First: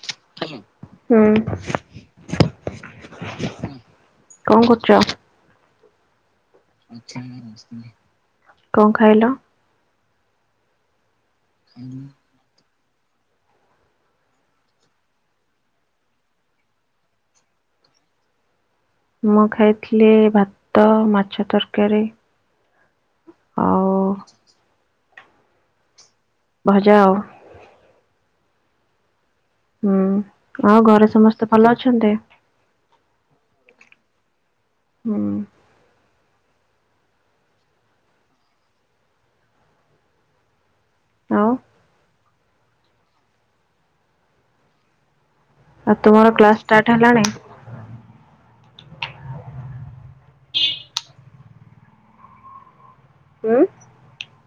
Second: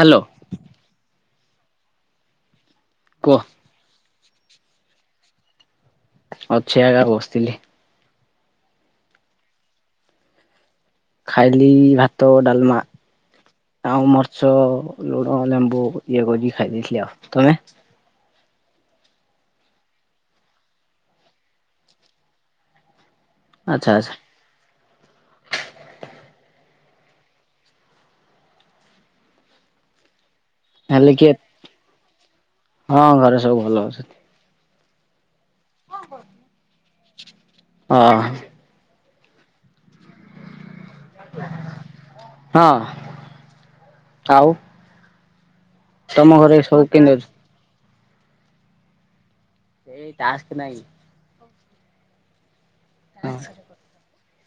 Hello. ହୁଁ କୁହ କଣ କରୁଚ? ଅଛ ଇଆଗା ବସିଥିଲି। କଣ ଖାଇଲ? ଖାଇଲି ଭାତ, ଡାଲମା। ଆଉ ମର୍ଚ ଲୁଣ ଲେମ୍ବୁ ଇଏ କରିକି ଖାଇ ଦେଇଥିଲି ଆଉ। ତମେ ମୁଁ ଖାଇଥିଲି ଭାତ, ମାଛ ତରକାରୀ ଆଉ ଆଚ୍ଛା ଆଚ୍ଛା। ଭଜା ଆଉ। ହୁଁ ଆଉ ଘରେ ହେଲେ କିଏ ସମସ୍ତେ ଭଲ ଅଛନ୍ତି? ହଁ ଘରେ ସବୁ ଭଲ ଅଛନ୍ତି। ହୁଁ। କଣ କରୁଚ? ହଁ। ଆଉ। ହଁ ଆଉ। ଆଉ ତମ ତୁମର ଘରେ କ୍ଲାସ ସବୁ ଷ୍ଟାର୍ଟ କେମିତି ହେଲାଣି? ଏଇ ଟାସ୍କ ନାହିଁ। ହଁ ହୁଁ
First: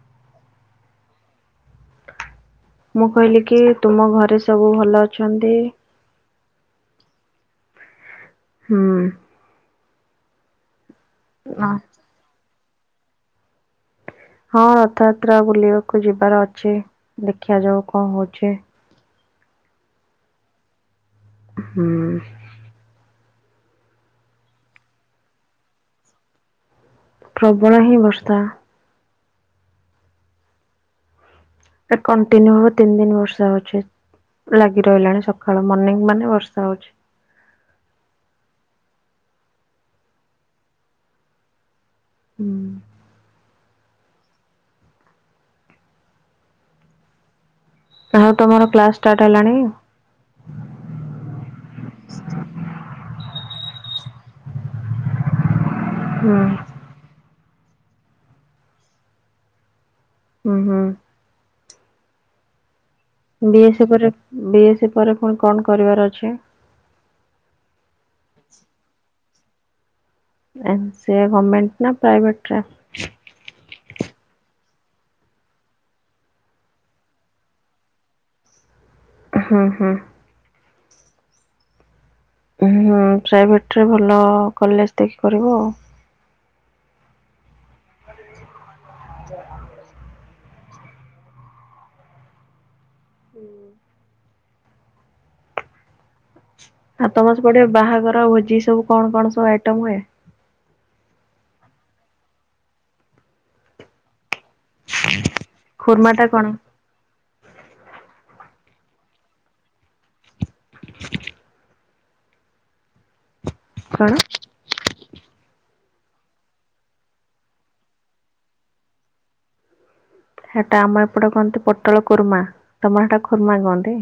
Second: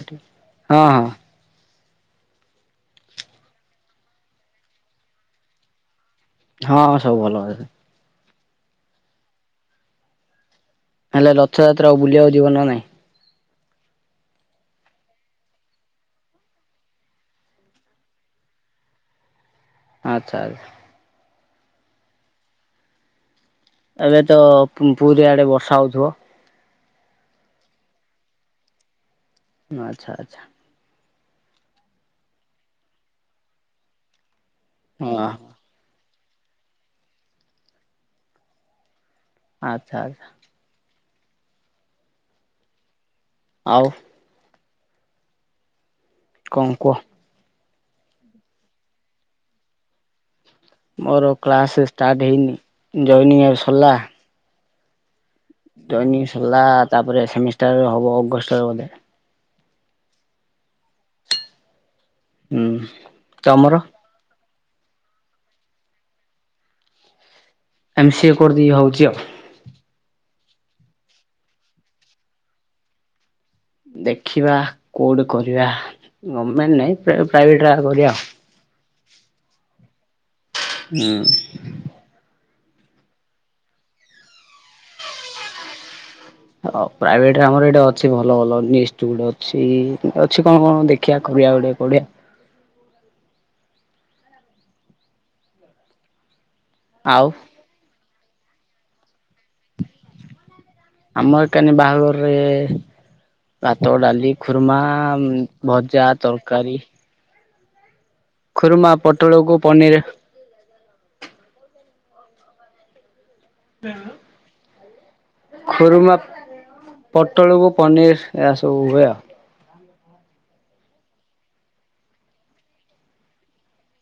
ଆଟେ ହଁ ହଁ। ମୁଁ କହିଲି କି ତୁମ ଘରେ ସବୁ ଭଲ ଅଛନ୍ତି? ହଁ ହଁ ସବୁ ଭଲ ଏବେ। ହୁଁ। ହେଲେ ରଥଯାତ୍ରାକୁ ବୁଲିଆକୁ ଯିବ ନା ନାଇଁ। ହଁ ରଥଯାତ୍ରା ବୁଲିବାକୁ ଯିବାର ଅଛି ଦେଖା ଯାଉ କଣ ହୋଉଚି। ଆଚ୍ଛା ଆଚ୍ଛା। ହୁଁ। ଏବେ ତ ପୁ-ପୁରି ଆଡେ ବର୍ଷା ହୋଉଥିବ। ପ୍ରବଳ ହିଁ ବର୍ଷା। ଉଁ ଆଚ୍ଛା ଆଚ୍ଛା। ଏ କଣ୍ଟିନ୍ୟୁ ହବ ତିନି ଦିନ ବର୍ଷା ହୋଉଚି। ଲାଗି ହଁ ରହିଲାଣି ସ କଳୁ ମର୍ଣିିଂ ମାନେ ବର୍ଷା ହୋଉଚି। ଆଚ୍ଛା ଆଚ୍ଛା। ହୁଁ। ଆଉ। କଣ କୁହ। ଆଉ ତମର କ୍ଲାସ ଷ୍ଟାର୍ଟ ହେଲାଣି? ମୋର କ୍ଲାସେ ଷ୍ଟାର୍ଟ ହେଇନି। ଜଏନିଂ ଏବେ ସରିଲା। ଯଏନିଂ ହୁଁ ସରିଲା ତାପରେ ସେମିଷ୍ଟାର ହବ ଅଗଷ୍ଟରେ ବୋଧେ। ଉଁ ହୁଁ। ହୁଁ। ତମର ବିଏସି ପରେ ବିଏସି ପରେ ପୁଣି କଣ କରିବାର ଅଛି? ଏମ୍ ସିଏ କରିଦେବି ହଉଚି ଆଉ। ଏମ୍ ସିଏ ଗମେଣ୍ଟନା ପ୍ରାଇଭେଟରେ? ଦେଖିବା କୋଉଠି କରିବା ଗମେଣ୍ଟ ନାଇଁ ପ୍ରା ପ୍ରାଇଭେଟରେ କରିବା ଆଉ। ହୁଁ ହୁଁ। ହୁଁ। ହୁଁ ପ୍ରାଇଭେଟରେ ଭଲ କଲେଜ୍ ଦେଖି କରିବ ଆଉ। ହ ପ୍ରାଇଭେଟରେ ଆମର ଏଇଟେ ଅଛି ଭଲ ଭଲ ନିଷ୍ଟ ଗୁଟେ ଅଛି। ଅଛି କଣ କଣ ଦେଖିବା କରିବା ଗୋଟେ ପଢ଼ିବା। ହୁଁ। ଆଉ ତମ ସେପଟେ ବାହାଘର ଭୋଜି ସବୁ କଣ କଣ ସବୁ ଆଇଟମ୍ ହୁଏ? ଆମ ଏକାନି ବାହାଘରରେ ଭାତ, ଡ଼ାଲି ଖୁର୍ମା, ଖୁର୍ମା ଭଜା, ଟା କଣ ତରକାରୀ ଖୁରୁମା ପୋଟଳକୁ ପନିର୍ [inaudible] କଣ? ଖୁରୁମା ପୋଟଳକୁ ପନିର୍ ଏହାସବୁ ହୁଏ ଆଉ। ସେଟା ଆମ ଏପଟେ କହନ୍ତି ପୋଟଳ କୁର୍ମା ତମର ସେଟା ଖୁର୍ମା କହନ୍ତି?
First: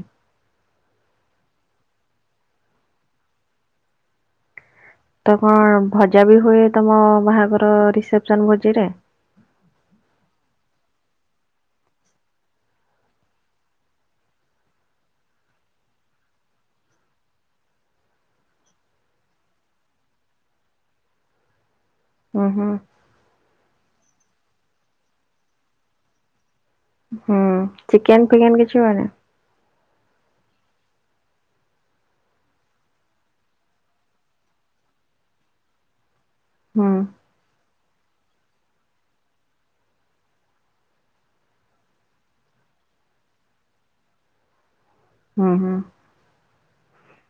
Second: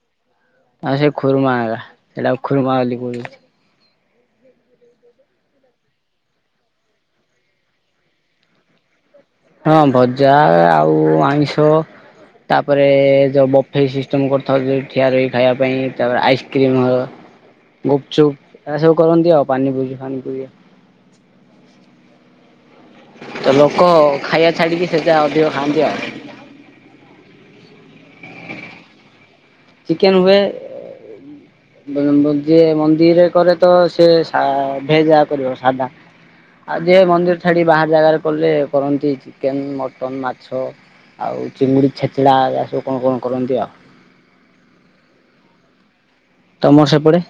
ଆଉ ସେ ଖୁରୁମା ଆଗା ସେଟାକୁ ଖୁର୍ମା ବୋଲି କଉଚନ୍ତି। ତ କଣ ଭଜାବି ହୁଏ ତମ ବାହାଘର ରିସେପସନ୍ ଭୋଜିରେ? ହଁ ଭଜା ଆଉ ଆଇଁଷ ତାପରେ ଯଉ ବଫେଇ ସିଷ୍ଟମ କରିଥାଉ ଯଉ ଠିଆ ରହି ଖାଇବା ପାଇଁ ତାପରେ ଆଇସ୍କ୍ରିମ୍ ହ। ଗୁପଚୁପ୍ ଏଆସବୁ କରନ୍ତି ଆଉ ପାନିପୁରି ଫାନିପୁରି। ଓହୋ। ତଲୋକ ଖାଇଆ ଛାଡ଼ିକି ସେଟା ଅଧିକ ଖାଆନ୍ତି ଆଉ। ହୁଁ ଚିକେନ୍ ଫିକେନ୍ କିଛି ହୁଏନି? ଚିକେନ୍ ହୁଏ। ବ ବ ଯିଏ ମନ୍ଦିରେ କରେତ ସିଏ ଶା ଭେଜା କରିବ ସାଧା। ଆଉ ହୁଁ ଯିଏ ମନ୍ଦିର ଛାଡ଼ି ବାହାରେ ଜାଗାରେ କଲେ କରନ୍ତି ଚିକେନ୍, ମଟନ୍, ମାଛ। ଆଉ ଚିଙ୍ଗୁଡ଼ି ଛେଚଡ଼ା ଏଇଆ ସବୁ କଣ କଣ କରନ୍ତି ଆଉ। ହଁ ହଁ। ତମର ସେପଟେ?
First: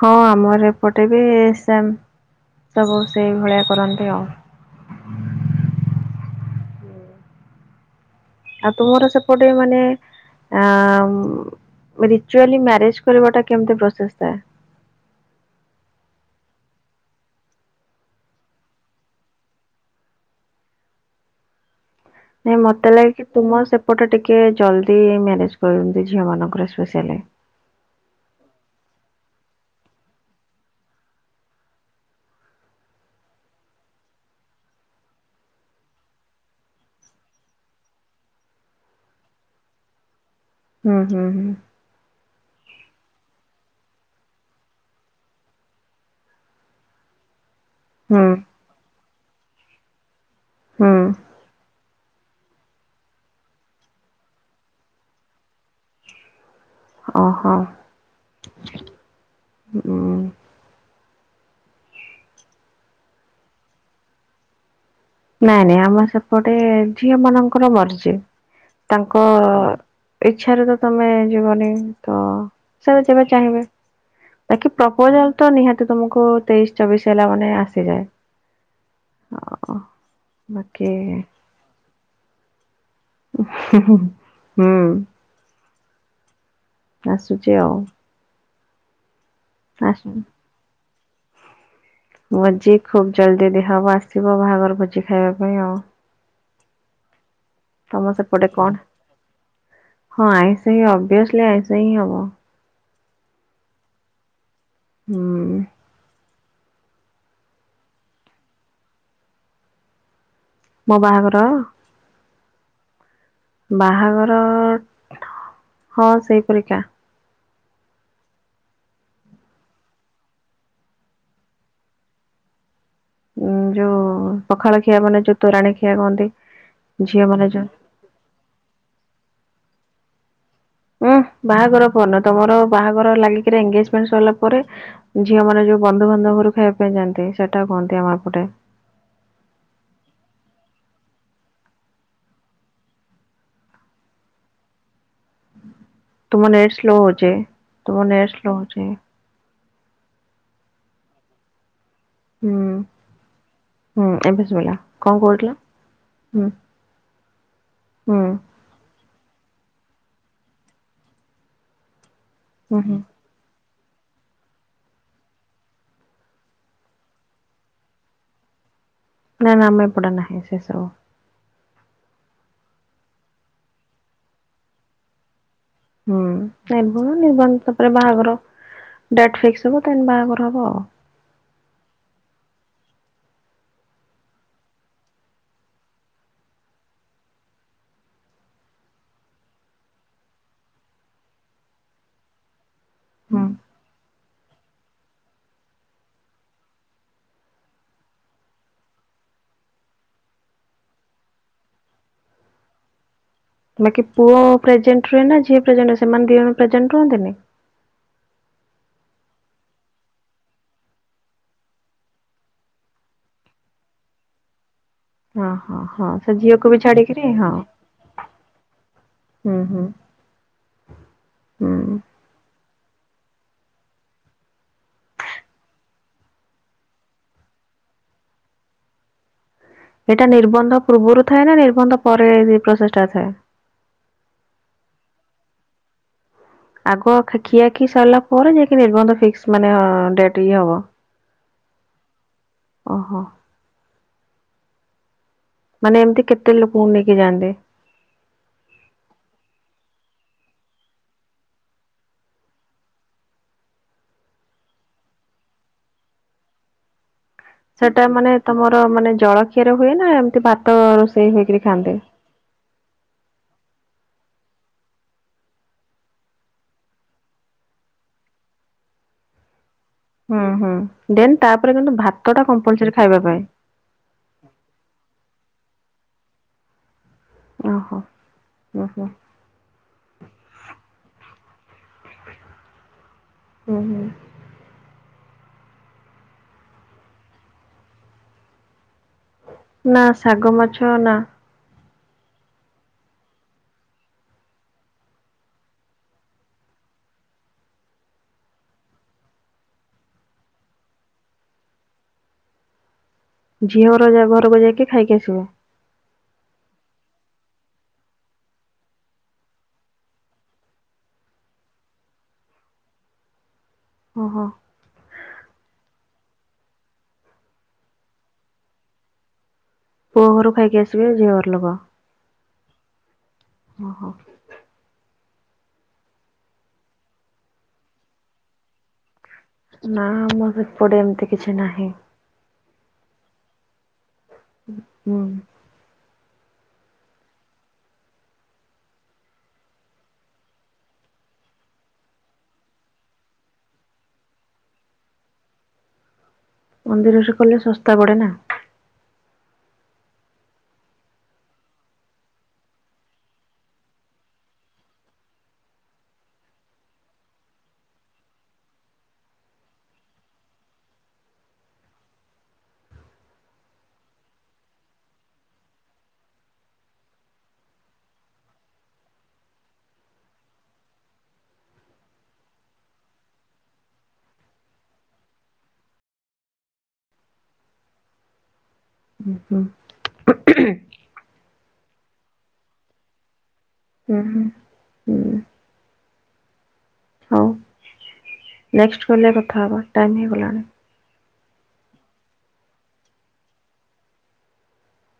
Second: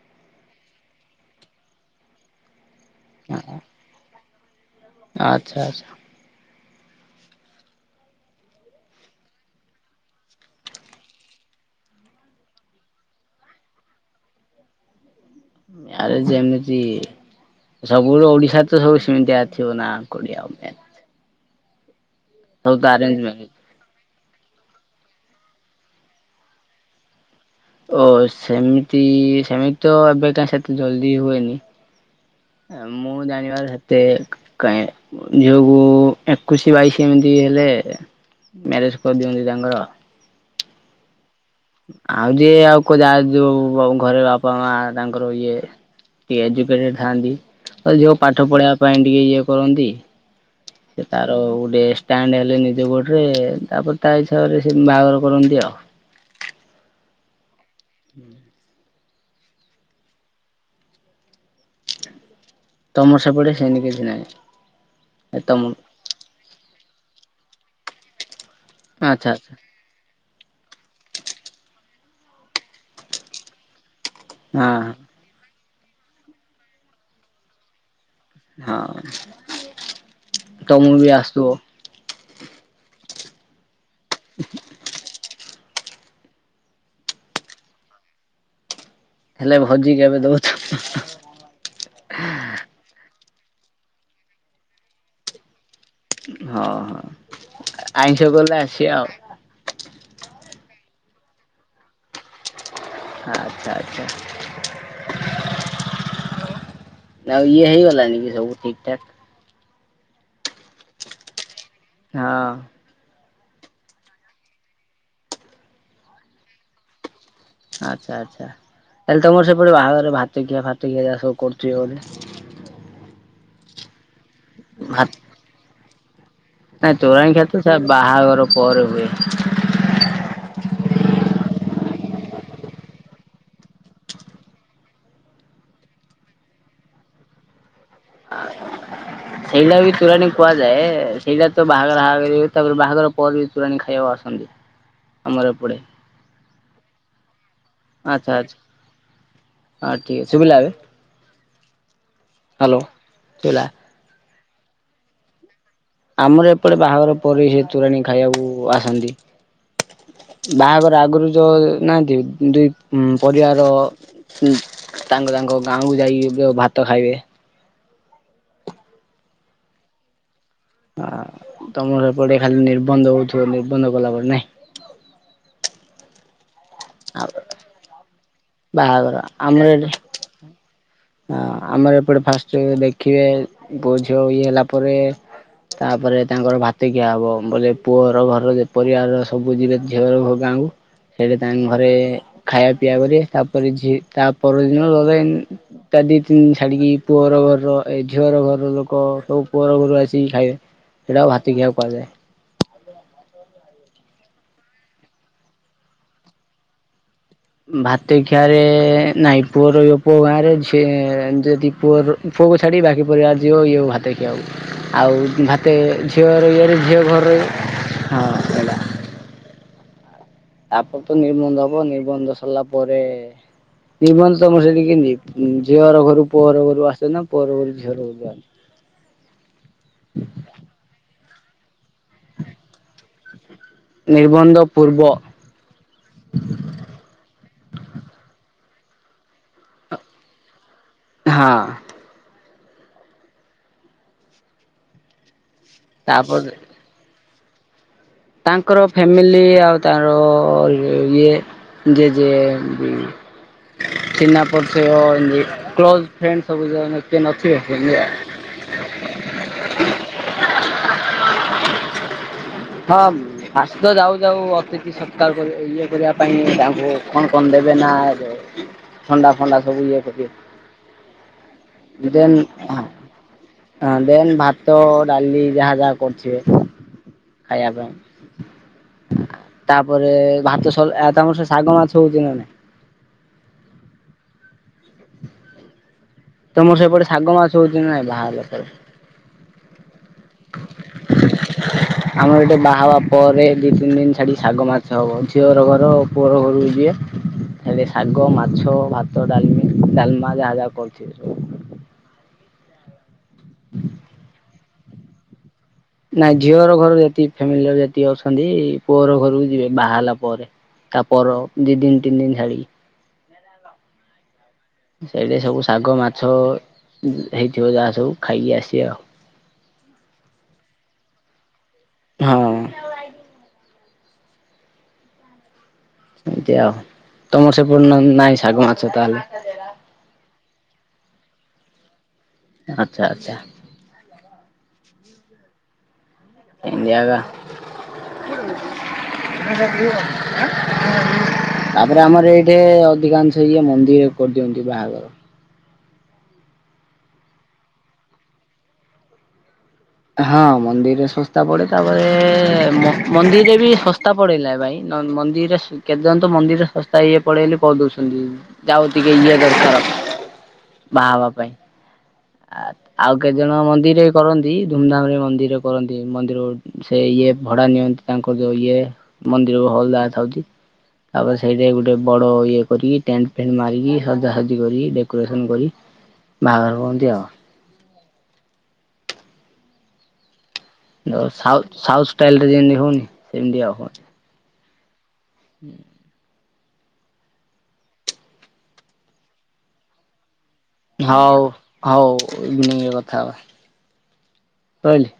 ହଁ ଆମର ଏପଟେବି ସେମ୍ ସବୁ ସେଇ ଭଳିଆ କରନ୍ତି ଆଉ। ଆଚ୍ଛା ଆଚ୍ଛା। ଆଉ ତୁମର ସେପଟେ ମାନେ ଆଁ ରିଚୁଆଲି ମ୍ୟାରେଜ କରିବାଟା କେମିତି ପ୍ରୋସେସ୍ ଥାଏ? ଆରେ ଯେମିତି ସବୁବେଳେ ଓଡିଶାରେତ ସବୁ ସେମିତିଆ ଥିବନା। କୋଡ଼ିଆ [unintelligible] ନାଇଁ ମତେ ଆରେଞ୍ଜ ଲାଗେକିି ମ୍ୟାରେଜ ତୁମ ସେପଟେ ଟିକେ ଜଲ୍ଦି ମ୍ୟାରେଜ କରିନ୍ତି ଝିଅ ମାନଙ୍କର ସ୍ପେସାଲି। ଓ ସେମିତି ସେମିତିତ ଏବେକା ସେତେଟା ଜଲ୍ଦି ହୁଏନି। ମୁଁ ଜାଣିବାରେ ସେତେ କାଇଁ ଝିଅକୁ ଏକୋଇଶି ବାଇଶି ଏମିତି ହେଲେ ମ୍ୟାରେଜ କରିଦିଅନ୍ତି ତାଙ୍କର। ହୁଁ ହୁଁ ହୁଁ। ଆଉ ଯିଏ ଆଉ ଖୋଯା ଯୋଉ ଘ ଘରେ ବାପା ମା ତାଙ୍କର ଇଏ କିଏ ଏଜୁକେଟେଡ୍ ଥାଆନ୍ତି। ଆରେ ଯୋଉ ହୁଁ ପାଠ ପଢା ପାଇଁ ଟିକେ ଇଏ କରନ୍ତି ସେ ତା ହୁଁ ଆଉ ଗୋଟେ ଷ୍ଟାଣ୍ଡ୍ ହେଲେ ନିଜ ଗୋଡ଼ରେ ତାପରେ ତା ହିସାବରେ ସେ ବାହାଘର କରନ୍ତି ଆଉ। ଓ ହୋ। ହୁଁ। ହୁଁ। ତମର ସେପଟେ ସେମିତି କିଛି ନାହିଁ। ତମ ନାଇଁ ନାଇଁ ଆମର ସେପଟେ ଝିଅ ମାନଙ୍କର ବର୍ଷେ ତାଙ୍କ ଆଚ୍ଛା ଆଚ୍ଛା ଇଚ୍ଛାରେ ତ ତମେ ଯିବନି ତ ସେବେ ଯେବେ ଚାହିଁବେ। ବାକି ହଁ। ପ୍ରପୋଜାଲ୍ ତ ନିହାତି ତୁମକୁ ତେଇଶି ଚବିଶ ହେଲା ମାନେ ଆସିଯାଏ। ହଁ ବାକି ତମକୁ ବି ଆସୁଥିବ? ହୁଁ ହୁଁ ହୁଁ ହୁଁ। ଆସୁଛି ଆଉ। ହେଲେ ଭୋଜି ଆସୁ କେବେ ଦଉଛ? ଭୋଜି ଖୁବ୍ ଜଲ୍ଦି ଦିଆହବ ଆସିବ ବାହାଘର ଭୋଜି ଖାଇବା ପାଇଁ ଆଉ। ହଁ ହଁ ତମ ଆଇଁଷ ସେପଟେ କଲେ କଣ? ଆସିବା ଆଉ। ହଁ ଆଇଁଷ ହିଁ ଅଭିଅସ୍ଲି ଆଇଁଷ ହିଁ ହବ। ଆଚ୍ଛା ଆଚ୍ଛା। ହୁଁ। ଆଉ ଇଏ ହେଇଗଲାଣି କି ସବୁ ଠିକ୍ ଠାକ୍? ମୋ ବାହାଘର? ହଁ। ବାହାଘର ହଁ ସେଇ ପରିକା। ଆଚ୍ଛା ଆଚ୍ଛା ତାହେଲେ ତମର ସେପଟେ ବାହାଘର ରେ ଭାତଖିଆ ଫାତଖିଆ ଯାହା ସବୁ କରୁଥିବ ତାହେଲେ? ଉଁ ଯୋଉ ପଖାଳ ଭା ଖିଆ ମାନେ ଯୋଉ ତୋରାଣୀ ଖିଆ କୁହନ୍ତି। ନାଇଁ ତୋରାଣି ଖିଆତ ସେ ବାହାଘର ପରେ ହୁଏ। ଉୁଁ ବାହାଘର ପରେ ନୁହଁ ତମର ବାହାଘର ଲାଗିକିରି ଏନଗେଜମେଣ୍ଟ୍ ସରିଲା ପରେ ଝିଅ ମାନେ ଯୋଉ ବନ୍ଧୁବାନ୍ଧବ ଘରକୁ ଖାଇବା ପାଇଁ ଯାଆନ୍ତି ସେଇଟାକୁ କୁହନ୍ତି ଆମ ଏପଟେ। ସେଇଟା ବି ତୋରାଣି କୁହାଯାଏ ସେଇଟା ତ ବାହାଘର ଆଗୁରୁ ତାପରେ ବାହାଘର ପରେ ତୋରାଣି ଖାଇବାକୁ ଆସନ୍ତି ଆମର ଏପଟେ। ତୁମ ନେଟ୍ ସ୍ଲୋ ହଉଛି ତୁମ ନେଟ୍ ସ୍ଲୋ ହଉଛି। ଆ ଠିକ୍ ଶୁଭିଲା ଏବେ? ହୁଁ ହ୍ୟାଲୋ ଶୁଭିଲା। ହୁଁ ଏବେ ଶୁଭିଲା କଣ କହୁଥିଲ? ହୁଁ ଆମର ଏପଟେ ବାହାଘର ପରେ ସେ ତୋରାଣି ହୁଁ ଖାଇବାକୁ ଆସନ୍ତି ବାହାଘର ଆଗରୁ ଯୋ ନାହାନ୍ତି ଦୁଇ ହୁଁ ହୁଁ। ଉଁ ପରିବାର ଉଁ ତାଙ୍କ ତାଙ୍କ ଗାଁ କୁ ଯାଇକି ଯୋଉ ଭାତ ଖାଇବେ। ନାଁ ନାଁ ଆମ ଏପଟରେ ନାହିଁ ସେ ସବୁ। ଆ ତମର ଏପଟେ ଖାଲି ନିର୍ବନ୍ଧ ହଉଥିବ ନିର୍ବନ୍ଧ କଲା ପରେ ନାଇଁ? ହୁଁ ନିର୍ବନ୍ଧ ଆଉ ନିର୍ବନ୍ଧ ତାପରେ ବାହାଘର ବାହାଘର ଡେଟ୍ ଆମର ଫିକ୍ସ ହବ ଏଠି ତାପରେ ବାହାଘର ହବ ଆଉ। ହଁ ଆମର ଏପଟେ ଫାଷ୍ଟ୍ ଦେଖିବେ ପୁଅ ଝିଅ ଇଏ ହେଲା ପରେ ତାପରେ ତାଙ୍କର ଭାତ ଖିଆ ହବ ବୋଲେ ପୁଅଘର ଘରର ପରିବାର ସବୁ ଯିବେ ଝିଅର ଘ ଗାଁ କୁ ତାଙ୍କ ଘରେ ଖାଇବା ପିଇଆ କରିବେ ହୁଁ। ତାପରେ ଝି ତା ପରଦିନ ଗଲେ ତା ଦି ତିନି ଦିନ ଛାଡିକି ପୁଅର ଘର ଏ ଝିଅର ଘର ଲୋକ ସବୁ ପୁଅର ଘରୁ ଆସିକି ଖାଇବେ। ସେଇଟାକୁ ଭାତ ଖିଆ କୁହାଯାଏ। ବାକି ପୁଅ ପ୍ରେଜେଣ୍ଟ୍ ରୁହେ ନା ଝିଅ ପ୍ରେଜେଣ୍ଟ୍ ରୁହେ ସେମାନେ ଦି ଜଣ ପ୍ରେଜେଣ୍ଟ୍ ରୁହନ୍ତିନି? ଭାତେ ଖିଆରେ ନାଇଁ ପୁଅ ରହିବ ପୁଅ ଗାଁରେ ଝି-ଯଦି ପୁଅର ଫୁଅକୁ ଛାଡି ବା ଆଉ- ଆଉ ହଁ ଭାତେ ହଁ ହଁ ସେ ଝିଅର ଝିଅକୁ ବି ଇଏରେ ଝିଅ ଛାଡିକିରି ଘରେ ହଁ ରହି- ହଁ ହେଲା। ହୁଁ- ହୁଁ। ତାପରେ ତ ନିର୍ବନ୍ଧ ହବ ହୁଁ। ନିର୍ବନ୍ଧ ସରିଲା ପରେ ନିର୍ବନ୍ଧ ତମର ସେଇଠି କେମିତି ଝିଅ ହର ଘରୁ ପୁଅ ହର ଘରୁ ଆସେ ନା ପୁଅ ହର ଘରୁ ଝିଅର ସେଟା ନିର୍ବନ୍ଧ ପୂର୍ବରୁ ଥାଏ ନା ନିର୍ବନ୍ଧ ପରେ ଏଇ ପ୍ରୋସେସ୍ ଟା ଥାଏ? ନିର୍ବନ୍ଧ ପୂର୍ବ ଆଗ ଖି-ଖିଆ ଖିଇ ସରିଲା ପରେ ଯାଇକି ନିର୍ବନ୍ଧ ଫିକ୍ସ୍ ମାନେ ଡେଟ୍ ଇଏ ହବ। ହଁ। ଓହୋ। ମାନେ ଏମିତି କେତେ ତାପରେ ଲୋକଙ୍କୁ ନେଇକି ଯାଆନ୍ତି। ତାଙ୍କର ଫ୍ୟାମିଲି ଆଉ ତାର ଇଏ ଯିଏ ଯିଏ ଚିହ୍ନା ପରିଚୟ ଏମିତି କ୍ଲୋଜ୍ ଫ୍ରେଣ୍ଡ ସବୁ ଯଉମାନେ କିଏ ନଥିବ। ସେଟା ମାନେ ତମର ମାନେ ଜଳଖିଆରେ ହୁଏ ନା ଏମିତି ଭାତ ରୋଷେଇ ହେଇକରି ଖାଆନ୍ତି? ହଁ। ଆସ ଯାଉ ଯାଉ ଅତିଥି ସତ୍କାର କରି-ଇଏ କରିବା ପାଇଁ ତାଙ୍କୁ କଣ କରିଦେବେ ନା ଥଣ୍ଡା ଫଣ୍ଡା ସବୁ ଇଏ କରି ହୁଁ ହୁଁ ଦେନ୍ ତାପରେ କିନ୍ତୁ ଭାତ ଟା କମ୍ପଲସରି ଖାଇବା ପାଇଁ। ହଁ ଦେନ୍ ଭାତ ଡାଲି ଯାହା ଯାହା କରୁଥିବେ। ଖାଇବା ଓହୋ। ହୁଁ ହୁଁ ପାଇଁ ତାପରେ ଭାତ ସଲେ ଆ-ତମର ସେ ଶାଗ ମାଛ ହଉଚି ନା ନାଇ? ହୁଁ -ହୁଁ। ତମର ସେପଟେ ଶାଗ ମାଛ ହଉଚି ନାଇଁ ବାହା [unintelligible] ନା ଶାଗ ମାଛ ନା। ଆମର ଏଠେ ବାହାଘର ପରେ ଦି ତିନି ଦିନ ଛାଡି ଶାଗ ମାଛ ହବ ଝିଅର ଘର ପୁଅହର ଘରକୁ ଯିବେ। ହେଲେ ଶାଗ, ମାଛ, ଭାତ, ଡାଲ୍- ଡାଲ୍ମା ଯାହା ଯାହା କରୁଥିବେ ସବୁ। ଝିଅ ହର ଯା- ଘରକୁ ଯାଇକି ଖାଇକି ଆସିବୁ। ନାଇଁ ଝିଅହର ଘର ଯେତିକି ଫ୍ୟାମିଲି ର ଯେତିକି ଅଛନ୍ତି ପୁଅହର ଘରକୁ ଯିବେ ବାହା ହେଲା ପରେ। ତାପର ଦି- ଦିନ୍ ତିନି ଦିନ୍ ଛାଡିକି। ଓହୋ। ସେଇଠେ ସବୁ ଶାଗ ମାଛ ହେଇଥିବ ଯାହା ସବୁ ଖାଇକି ଆସିବା ଆଉ। ପୁଅ ଘରୁ ଖାଇକି ଆସିବେ ଝିଅ ଘର ଲୋକ? ହଁ। ଓହୋ। ଏମତି ଆଉ ତମର ସେପଟେ ନାଇଁ ଶାଗ ମାଛ ତାହେଲେ। ନା ଆମର ଏପଟେ ଏମିତି କିଛି ନାହିଁ। ଆଚ୍ଛା -ଆଚ୍ଛା। ହଁ। ଇଣ୍ଡିଆ କା। ତାପରେ ଆମର ଏଇଠି ଅଧିକାଂଶ ଇଏ ମନ୍ଦିର କରିଦିଅନ୍ତି ବାହାଘର। ମନ୍ଦିରରେ [unintelligible] କଲେ ଶସ୍ତା ପଡେ ନା। ହଁ ମନ୍ଦିରରେ ଶସ୍ତା ପଡେ ତାପରେ ମନ୍ଦିରରେ ବି ଶସ୍ତା ପଡିଲା ଭାଇ। ମନ୍ଦିର କେଦାରନାଥ ମନ୍ଦିରରେ ଶସ୍ତା ହେଏ ପଡେ ବୋଲି କରି ଦଉଛନ୍ତି। ଯାଉ ଟିକେ ଇଏ [unintelligible] ବାହା ହେବା ପାଇଁ। ଆ ଆଉ କେତେ ଜଣ ମନ୍ଦିରରେ କରନ୍ତି। ଧୁମଧାମ ରେ ମନ୍ଦିର କରନ୍ତି ମନ୍ଦିରରୁ ସେ ଇଏ ଭଡା ନିଅନ୍ତି ତାଙ୍କର ଯୋଉ ଇଏ। ମନ୍ଦିର ହଲ ଯା [unintelligible] ତାପ ସେଇଠ ଗୋଟେ ବଡ ଇଏ କରିକି ଟେଣ୍ଟ ଫେଣ୍ଟ ମାରିକି ସଜାସଜି କରି ଡେକୋରେସନ କରି ବାହାଘର କୁହନ୍ତି ଆଉ। [unintelligible] ଉ ସାଉଥ ସାଉଥ୍ ଷ୍ଟାଇଲ ରେ ଯେମିତି ହୋଉନି ସେମିତି [unintelligible] ହୁଁ ହୁଁ ହୁଁ। ହୁଁ। ହଉ ନେଷ୍ଟ କଲରେ କଥା ହବା ଟାଇମ ହେଇଗଲାଣି। ହଉ ହଉ ଇଭନିଙ୍ଗରେ କଥା ରହିଲି।